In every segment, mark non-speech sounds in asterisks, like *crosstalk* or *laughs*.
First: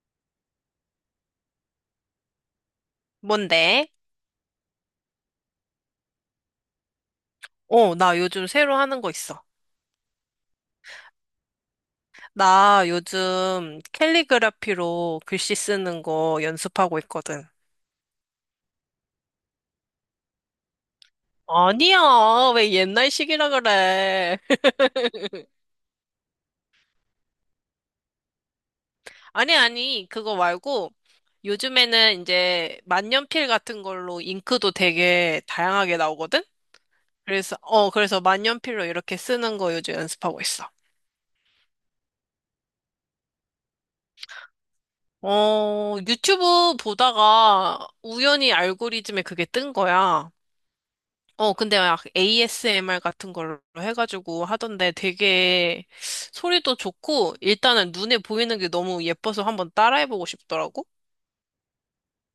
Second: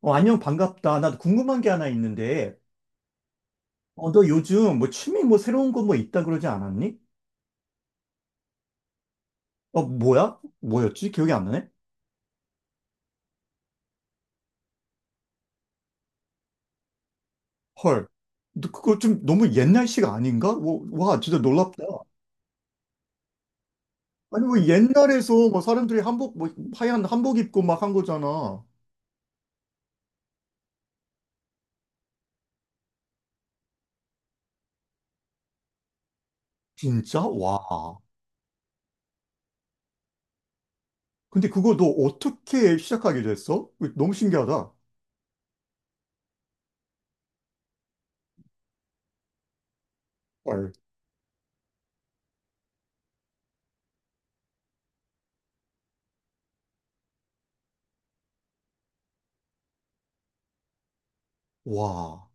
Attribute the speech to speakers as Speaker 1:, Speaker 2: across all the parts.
Speaker 1: 어, 안녕, 반갑다. 나도 궁금한 게 하나 있는데,
Speaker 2: 뭔데?
Speaker 1: 어, 너 요즘 뭐 취미 뭐 새로운 거 뭐 있다 그러지 않았니?
Speaker 2: 어, 나 요즘 새로 하는 거 있어.
Speaker 1: 어, 뭐야? 뭐였지? 기억이 안 나네?
Speaker 2: 나 요즘 캘리그라피로 글씨 쓰는 거 연습하고 있거든.
Speaker 1: 헐. 너 그거 좀 너무 옛날식 아닌가? 뭐, 와, 진짜 놀랍다.
Speaker 2: 아니야, 왜 옛날식이라 그래.
Speaker 1: 아니, 뭐
Speaker 2: *laughs*
Speaker 1: 옛날에서 뭐 사람들이 한복, 뭐 하얀 한복 입고 막 한 거잖아.
Speaker 2: 아니, 아니, 그거 말고 요즘에는 이제 만년필 같은 걸로 잉크도 되게 다양하게 나오거든?
Speaker 1: 진짜?
Speaker 2: 그래서,
Speaker 1: 와.
Speaker 2: 어, 그래서 만년필로 이렇게 쓰는 거 요즘 연습하고 있어.
Speaker 1: 근데 그거 너 어떻게 시작하게 됐어? 그거 너무 신기하다.
Speaker 2: 어, 유튜브 보다가 우연히 알고리즘에 그게 뜬 거야.
Speaker 1: 헐.
Speaker 2: 어, 근데 막 ASMR 같은 걸로 해가지고 하던데 되게 소리도 좋고 일단은 눈에 보이는 게 너무 예뻐서 한번 따라해보고 싶더라고.
Speaker 1: 와.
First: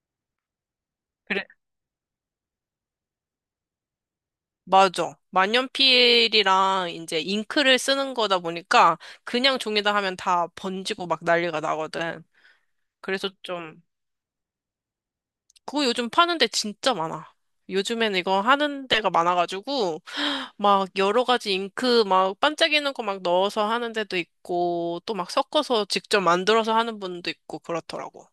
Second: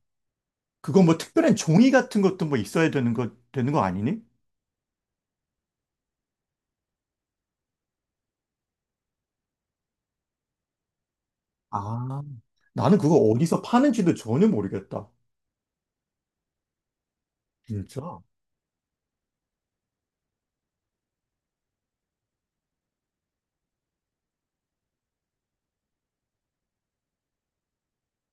Speaker 1: 그거 뭐
Speaker 2: 그래.
Speaker 1: 특별한 종이 같은 것도 뭐 있어야 되는 거, 되는 거 아니니?
Speaker 2: 맞아. 만년필이랑 이제 잉크를 쓰는 거다 보니까 그냥 종이다 하면 다 번지고 막 난리가
Speaker 1: 아.
Speaker 2: 나거든.
Speaker 1: 나는 그거
Speaker 2: 그래서
Speaker 1: 어디서
Speaker 2: 좀,
Speaker 1: 파는지도 전혀 모르겠다.
Speaker 2: 그거 요즘 파는 데 진짜 많아. 요즘엔
Speaker 1: 진짜?
Speaker 2: 이거 하는 데가 많아가지고 막 여러 가지 잉크 막 반짝이는 거 막 넣어서 하는 데도 있고 또 막 섞어서 직접 만들어서 하는 분도 있고 그렇더라고.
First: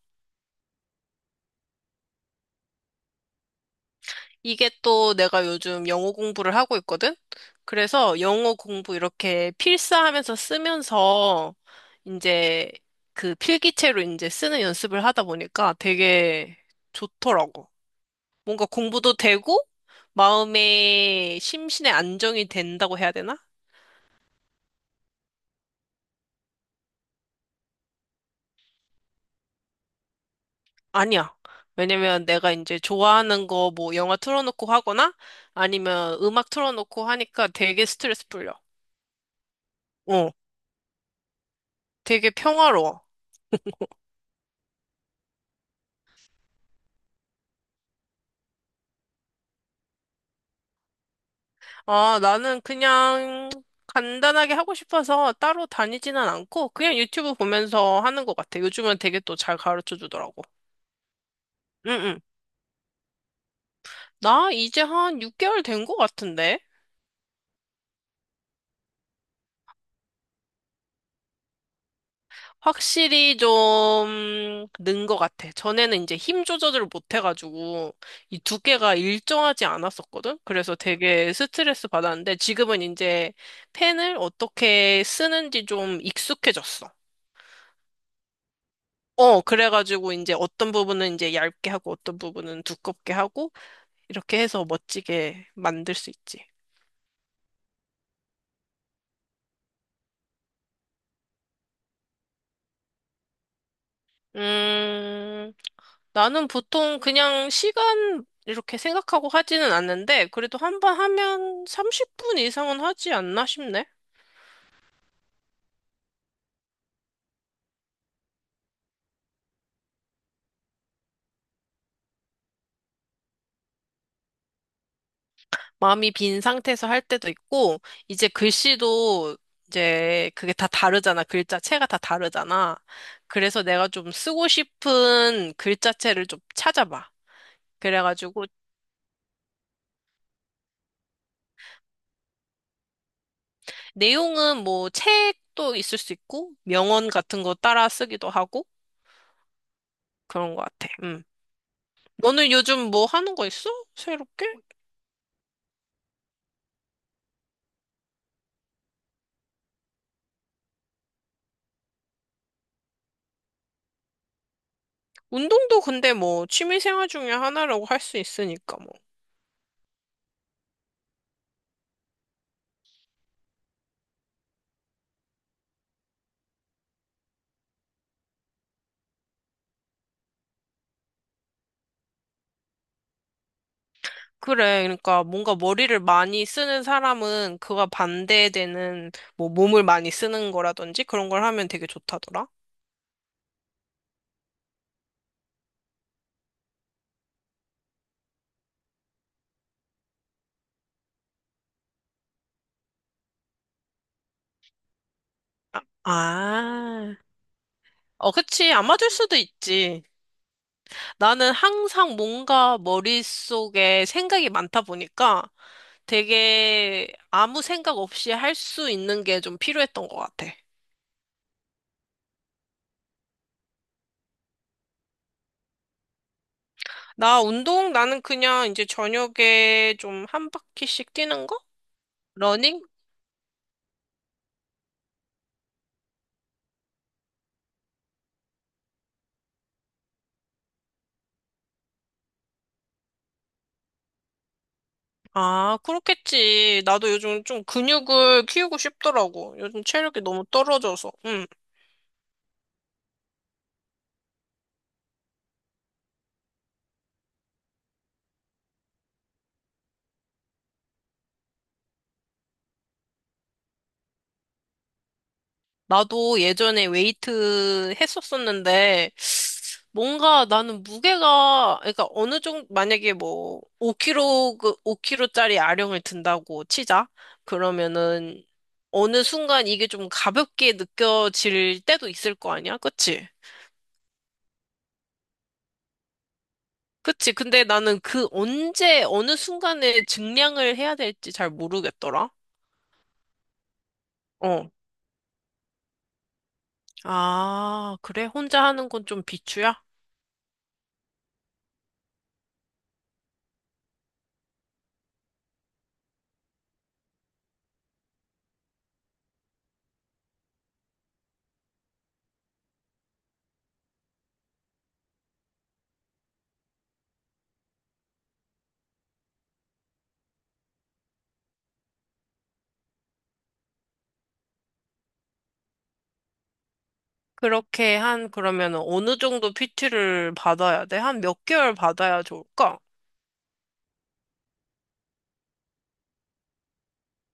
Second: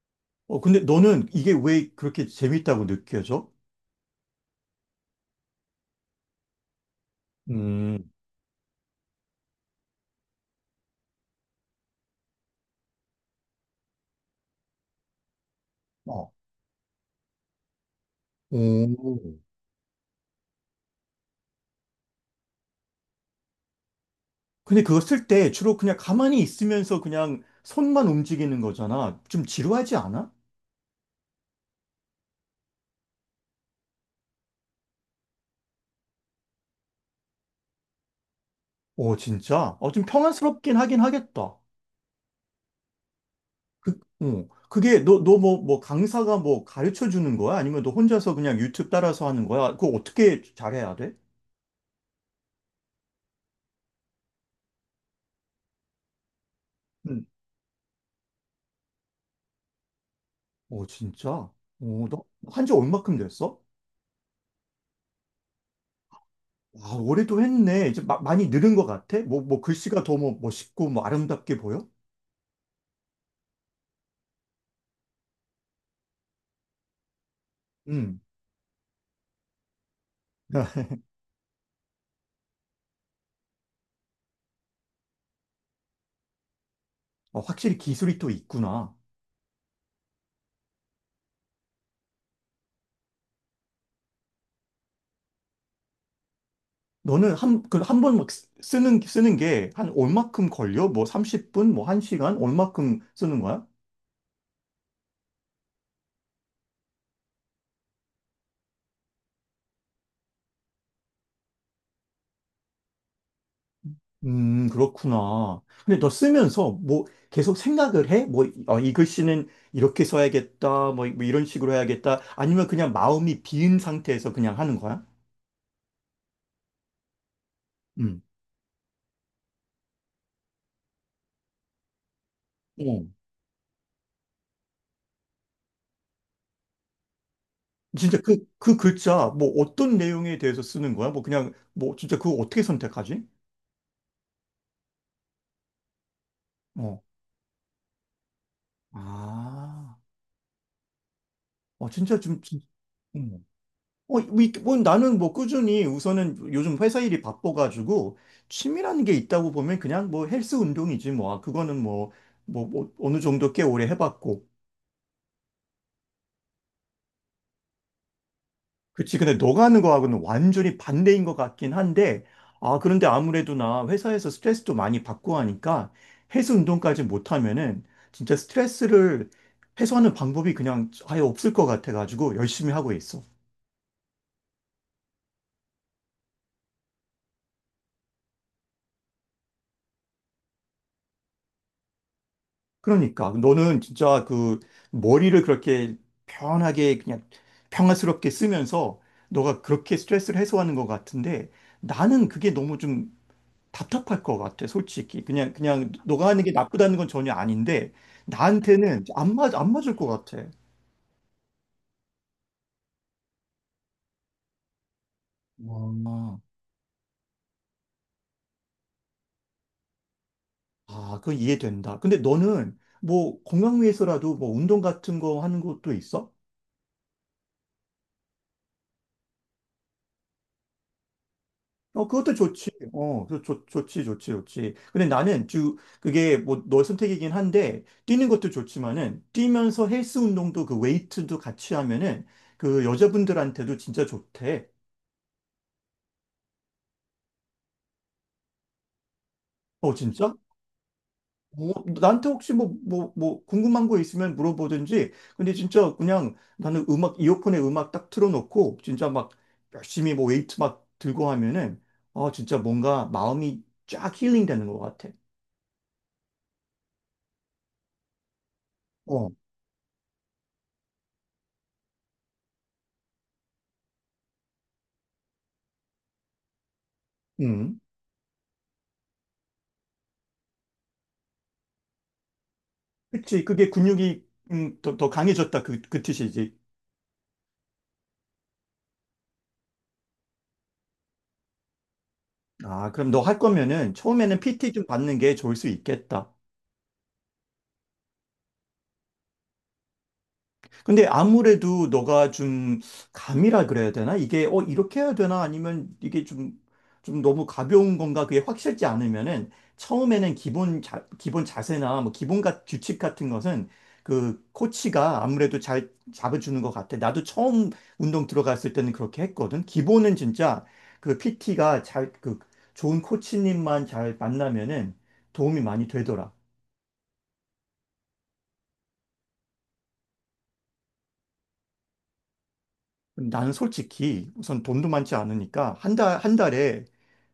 Speaker 1: 어, 근데 너는 이게 왜 그렇게 재밌다고 느껴져?
Speaker 2: 이게 또 내가 요즘 영어 공부를 하고 있거든?
Speaker 1: 음,
Speaker 2: 그래서 영어 공부 이렇게 필사하면서 쓰면서 이제 그 필기체로 이제 쓰는 연습을 하다 보니까
Speaker 1: 어.
Speaker 2: 되게 좋더라고. 뭔가 공부도
Speaker 1: 오,
Speaker 2: 되고 마음의 심신의 안정이 된다고 해야 되나?
Speaker 1: 근데 그거 쓸 때 주로 그냥 가만히 있으면서 그냥 손만 움직이는 거잖아. 좀 지루하지 않아?
Speaker 2: 아니야. 왜냐면 내가 이제 좋아하는 거 뭐 영화 틀어놓고 하거나 아니면 음악 틀어놓고 하니까 되게 스트레스 풀려.
Speaker 1: 어, 진짜? 어, 좀
Speaker 2: 어,
Speaker 1: 평안스럽긴 하긴 하겠다.
Speaker 2: 되게 평화로워.
Speaker 1: 그, 어. 그게 너, 너 뭐, 뭐 강사가 뭐 가르쳐 주는 거야? 아니면 너 혼자서 그냥 유튜브 따라서 하는 거야? 그거 어떻게 잘해야 돼?
Speaker 2: 아, 나는 그냥 간단하게 하고 싶어서 따로 다니지는 않고 그냥
Speaker 1: 음.
Speaker 2: 유튜브 보면서 하는 것 같아. 요즘은 되게 또 잘 가르쳐 주더라고.
Speaker 1: 어, 진짜? 어,
Speaker 2: 응, 응.
Speaker 1: 너 한지 얼마큼 됐어?
Speaker 2: 나 이제 한 6개월 된 것 같은데?
Speaker 1: 아, 올해도 했네. 이제 많이 늘은 것 같아? 뭐, 뭐, 글씨가 더 뭐, 멋있고, 뭐, 아름답게 보여?
Speaker 2: 확실히 좀 는 것 같아. 전에는 이제 힘 조절을 못 해가지고
Speaker 1: 음.
Speaker 2: 이 두께가 일정하지 않았었거든? 그래서
Speaker 1: *laughs*
Speaker 2: 되게 스트레스 받았는데 지금은 이제 펜을 어떻게 쓰는지 좀 익숙해졌어.
Speaker 1: 어, 확실히 기술이 또 있구나.
Speaker 2: 어, 그래가지고 이제 어떤 부분은 이제 얇게 하고 어떤 부분은 두껍게 하고 이렇게 해서 멋지게 만들 수 있지.
Speaker 1: 너는 한, 그, 한 번 막 쓰는 게 한 얼마큼 걸려? 뭐, 30분, 뭐, 1시간? 얼마큼 쓰는 거야?
Speaker 2: 음, 나는 보통 그냥 시간 이렇게 생각하고 하지는 않는데, 그래도 한 번 하면 30분 이상은 하지 않나 싶네.
Speaker 1: 그렇구나. 근데 너 쓰면서 뭐, 계속 생각을 해? 뭐, 어, 이 글씨는 이렇게 써야겠다. 뭐, 뭐 이런 식으로 해야겠다. 아니면 그냥 마음이 비은 상태에서 그냥 하는 거야?
Speaker 2: 마음이 빈 상태에서 할 때도 있고,
Speaker 1: 음.
Speaker 2: 이제 글씨도 이제 그게 다 다르잖아. 글자체가 다 다르잖아. 그래서 내가 좀 쓰고 싶은 글자체를 좀 찾아봐.
Speaker 1: 진짜 그,
Speaker 2: 그래가지고,
Speaker 1: 그 글자, 뭐 어떤 내용에 대해서 쓰는 거야? 뭐 그냥, 뭐 진짜 그거 어떻게 선택하지?
Speaker 2: 내용은 뭐 책도 있을 수 있고,
Speaker 1: 어.
Speaker 2: 명언 같은 거 따라 쓰기도 하고,
Speaker 1: 아,
Speaker 2: 그런 것 같아. 음.
Speaker 1: 어, 진짜 좀,
Speaker 2: 너는 요즘 뭐
Speaker 1: 음.
Speaker 2: 하는 거 있어?
Speaker 1: 어, 뭐,
Speaker 2: 새롭게?
Speaker 1: 뭐 나는 뭐 꾸준히 우선은 요즘 회사 일이 바빠가지고 취미라는 게 있다고 보면 그냥 뭐 헬스 운동이지 뭐. 아, 그거는 뭐, 뭐, 뭐 어느 정도 꽤 오래 해봤고.
Speaker 2: 운동도 근데 뭐 취미 생활 중에 하나라고 할 수 있으니까 뭐.
Speaker 1: 그치. 근데 너가 하는 거하고는 완전히 반대인 것 같긴 한데, 아, 그런데 아무래도 나 회사에서 스트레스도 많이 받고 하니까 해수 운동까지 못하면은 진짜 스트레스를 해소하는 방법이 그냥 아예 없을 것 같아가지고 열심히 하고 있어.
Speaker 2: 그래. 그러니까 뭔가 머리를 많이 쓰는 사람은 그와 반대되는 뭐 몸을 많이 쓰는 거라든지 그런 걸 하면 되게 좋다더라.
Speaker 1: 그러니까 너는 진짜 그 머리를 그렇게 편하게 그냥 평화스럽게 쓰면서 너가 그렇게 스트레스를 해소하는 것 같은데 나는 그게 너무 좀 답답할 것 같아, 솔직히. 그냥,
Speaker 2: 아,
Speaker 1: 그냥 너가 하는 게 나쁘다는 건
Speaker 2: 아.
Speaker 1: 전혀 아닌데,
Speaker 2: 어, 그치. 안
Speaker 1: 나한테는
Speaker 2: 맞을 수도
Speaker 1: 안 맞을
Speaker 2: 있지.
Speaker 1: 것 같아.
Speaker 2: 나는 항상 뭔가 머릿속에 생각이 많다 보니까
Speaker 1: 와,
Speaker 2: 되게 아무 생각 없이 할 수 있는 게 좀 필요했던 것 같아.
Speaker 1: 아, 그건 이해된다. 근데 너는 뭐 건강 위해서라도 뭐 운동 같은 거 하는 것도 있어?
Speaker 2: 나 운동? 나는 그냥 이제 저녁에 좀 한 바퀴씩 뛰는 거?
Speaker 1: 어, 그것도 좋지.
Speaker 2: 러닝?
Speaker 1: 어, 그 좋지, 좋지, 좋지. 근데 나는 주, 그게 뭐 너의 선택이긴 한데, 뛰는 것도 좋지만은, 뛰면서 헬스 운동도 그 웨이트도 같이 하면은, 그 여자분들한테도 진짜 좋대.
Speaker 2: 아, 그렇겠지. 나도 요즘 좀 근육을 키우고 싶더라고. 요즘
Speaker 1: 어,
Speaker 2: 체력이
Speaker 1: 진짜?
Speaker 2: 너무 떨어져서. 응.
Speaker 1: 뭐, 나한테 혹시 뭐, 뭐, 뭐, 궁금한 거 있으면 물어보든지. 근데 진짜 그냥 나는 이어폰에 음악 딱 틀어놓고, 진짜 막 열심히 뭐 웨이트 막 들고 하면은, 어, 진짜 뭔가 마음이 쫙 힐링 되는 것 같아.
Speaker 2: 나도 예전에 웨이트 했었었는데,
Speaker 1: 어,
Speaker 2: 뭔가 나는 무게가, 그러니까 어느 정도, 만약에 뭐, 5kg, 그 5kg짜리 아령을 든다고 치자.
Speaker 1: 음.
Speaker 2: 그러면은, 어느 순간 이게 좀 가볍게 느껴질 때도 있을 거 아니야? 그치?
Speaker 1: 그치. 그게 근육이, 더 강해졌다. 그 뜻이지.
Speaker 2: 그치. 근데 나는 그 언제, 어느 순간에 증량을 해야 될지 잘 모르겠더라.
Speaker 1: 아, 그럼 너 할 거면은 처음에는
Speaker 2: 어.
Speaker 1: PT 좀 받는 게 좋을 수 있겠다.
Speaker 2: 아, 그래? 혼자 하는 건 좀 비추야?
Speaker 1: 근데 아무래도 너가 좀 감이라 그래야 되나? 이게 어 이렇게 해야 되나? 아니면 이게 좀 좀 너무 가벼운 건가? 그게 확실치 않으면은 처음에는 기본 자세나 뭐 기본 같 규칙 같은 것은 그 코치가 아무래도 잘 잡아주는 것 같아. 나도 처음 운동 들어갔을 때는 그렇게 했거든. 기본은 진짜 그 PT가 잘 그 좋은 코치님만 잘 만나면은 도움이 많이 되더라.
Speaker 2: 그러면 어느 정도 PT를 받아야 돼? 한 몇 개월 받아야 좋을까?
Speaker 1: 나는 솔직히 우선 돈도 많지 않으니까 한 달에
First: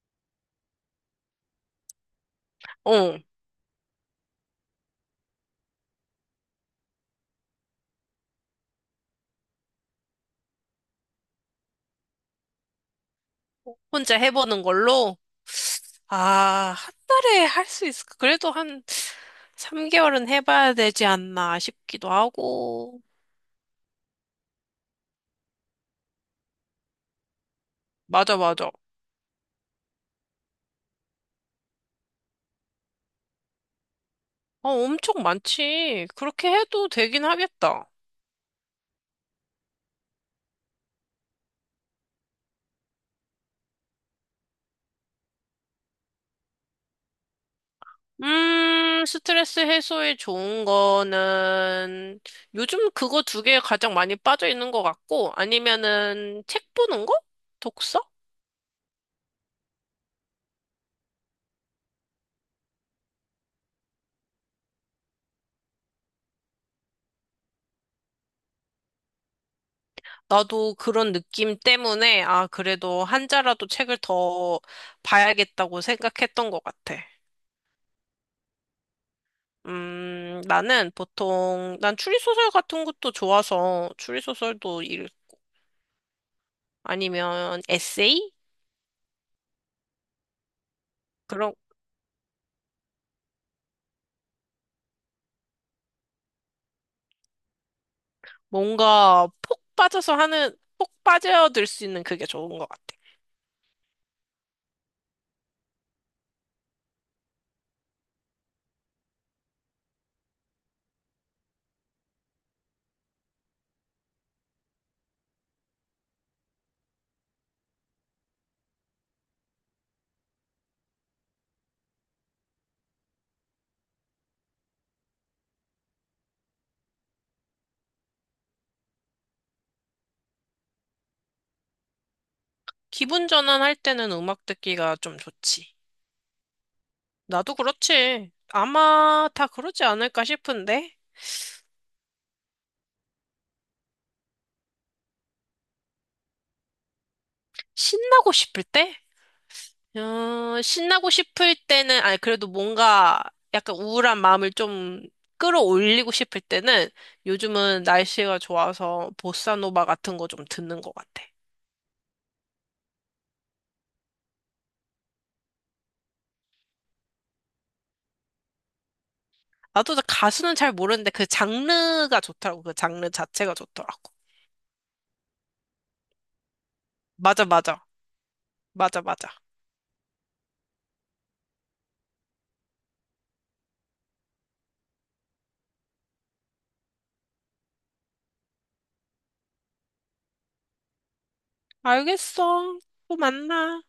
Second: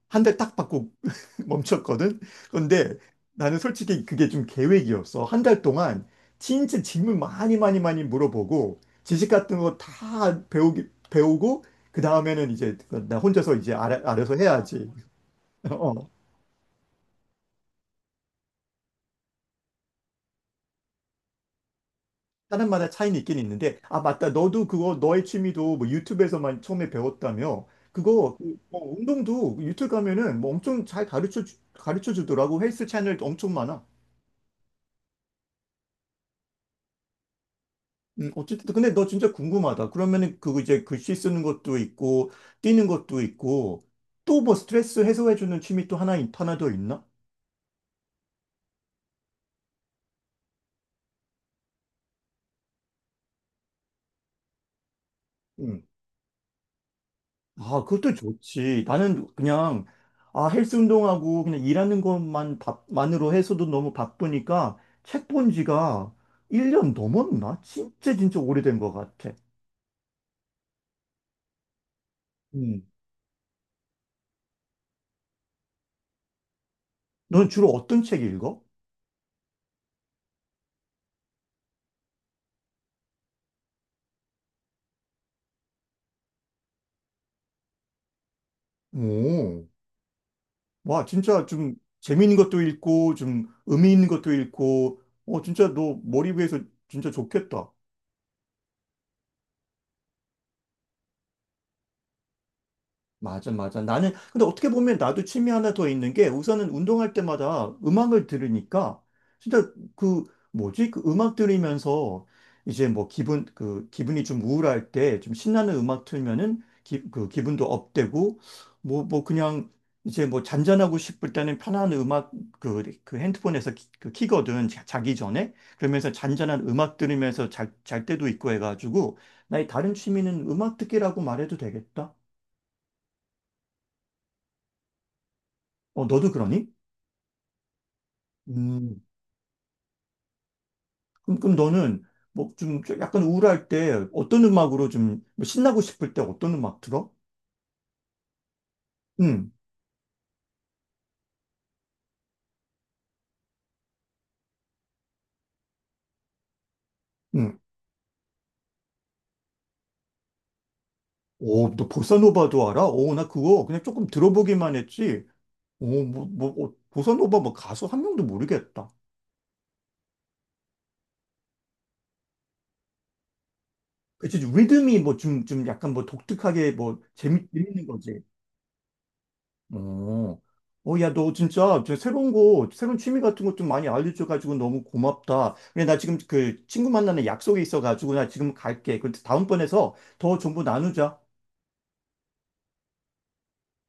Speaker 1: 한 달 딱 받고 *laughs* 멈췄거든. 그런데
Speaker 2: 어.
Speaker 1: 나는 솔직히 그게 좀 계획이었어. 한 달 동안 진짜 질문 많이 많이 많이 물어보고 지식 같은 거 다 배우기 배우고 그 다음에는 이제 나 혼자서 이제
Speaker 2: 혼자
Speaker 1: 알아서
Speaker 2: 해보는
Speaker 1: 해야지.
Speaker 2: 걸로?
Speaker 1: *laughs* 어.
Speaker 2: 아, 한 달에 할 수 있을까? 그래도 한 3개월은 해봐야 되지 않나 싶기도
Speaker 1: 사람마다
Speaker 2: 하고.
Speaker 1: 차이는 있긴 있는데 아 맞다 너도 그거 너의 취미도 뭐 유튜브에서만 처음에 배웠다며 그거
Speaker 2: 맞아,
Speaker 1: 그,
Speaker 2: 맞아.
Speaker 1: 뭐 운동도 유튜브 가면은 뭐 엄청 잘 가르쳐 가르쳐 주더라고 헬스 채널도 엄청 많아.
Speaker 2: 어, 엄청 많지. 그렇게 해도 되긴 하겠다.
Speaker 1: 어쨌든 근데 너 진짜 궁금하다. 그러면은 그거 이제 글씨 쓰는 것도 있고 뛰는 것도 있고 또 뭐 스트레스 해소해 주는 취미 또 하나 하나 더 있나?
Speaker 2: 스트레스 해소에 좋은 거는 요즘 그거 두 개 가장 많이 빠져 있는 것 같고
Speaker 1: 음.
Speaker 2: 아니면은 책 보는 거?
Speaker 1: 아,
Speaker 2: 독서?
Speaker 1: 그것도 좋지. 나는 그냥 아, 헬스 운동하고 그냥 일하는 것만 밥만으로 해서도 너무 바쁘니까 책 본 지가 1년 넘었나? 진짜 진짜 오래된 것 같아.
Speaker 2: 나도 그런 느낌 때문에 아,
Speaker 1: 음.
Speaker 2: 그래도 한 자라도 책을 더 봐야겠다고 생각했던 것 같아.
Speaker 1: 넌 주로 어떤 책 읽어?
Speaker 2: 나는 보통 난 추리소설 같은 것도 좋아서 추리소설도 읽고 아니면 에세이?
Speaker 1: 오. 와, 진짜
Speaker 2: 그런
Speaker 1: 좀 재미있는 것도 읽고, 좀 의미 있는 것도 읽고, 어, 진짜 너 머리 위해서 진짜 좋겠다.
Speaker 2: 뭔가 폭 빠져서 하는 폭 빠져들 수 있는 그게 좋은 것 같아.
Speaker 1: 맞아, 맞아. 나는, 근데 어떻게 보면 나도 취미 하나 더 있는 게 우선은 운동할 때마다 음악을 들으니까 진짜 그 뭐지? 그 음악 들으면서 이제 뭐 기분, 그 기분이 좀 우울할 때 좀 신나는 음악 틀면은 그 기분도 업되고 뭐, 뭐 그냥 이제 뭐 잔잔하고 싶을 때는 편한 음악 그 핸드폰에서 그 키거든. 자기 전에. 그러면서 잔잔한 음악 들으면서 잘 때도 있고 해가지고 나의 다른 취미는 음악 듣기라고 말해도 되겠다.
Speaker 2: 기분 전환할 때는 음악 듣기가 좀 좋지.
Speaker 1: 어, 너도 그러니?
Speaker 2: 나도 그렇지.
Speaker 1: 음,
Speaker 2: 아마 다 그러지 않을까 싶은데?
Speaker 1: 그럼, 그럼 너는 뭐 좀 약간 우울할 때 어떤 음악으로 좀뭐 신나고 싶을 때 어떤 음악 들어?
Speaker 2: 신나고 싶을 때?
Speaker 1: 응,
Speaker 2: 어, 신나고 싶을 때는, 아니, 그래도 뭔가 약간 우울한 마음을 좀 끌어올리고 싶을 때는
Speaker 1: 응.
Speaker 2: 요즘은 날씨가 좋아서 보사노바 같은 거 좀 듣는 것 같아.
Speaker 1: 오, 너 보사노바도 알아? 오, 나 그거 그냥 조금 들어보기만 했지. 오, 뭐, 뭐, 어, 보사노바 뭐 가수 한 명도 모르겠다.
Speaker 2: 나도 가수는 잘 모르는데 그 장르가 좋더라고. 그 장르 자체가 좋더라고.
Speaker 1: 그치, 리듬이 뭐 좀, 좀 약간 뭐 독특하게 뭐
Speaker 2: 맞아, 맞아.
Speaker 1: 재밌는 거지.
Speaker 2: 맞아, 맞아.
Speaker 1: 어, 어, 야, 너 진짜 저 새로운 거, 새로운 취미 같은 것 좀 많이 알려줘가지고 너무 고맙다. 근데 나 지금 그 친구 만나는 약속이 있어가지고 나 지금 갈게. 그데 다음번에서 더 정보 나누자.
Speaker 2: 알겠어. 또 만나.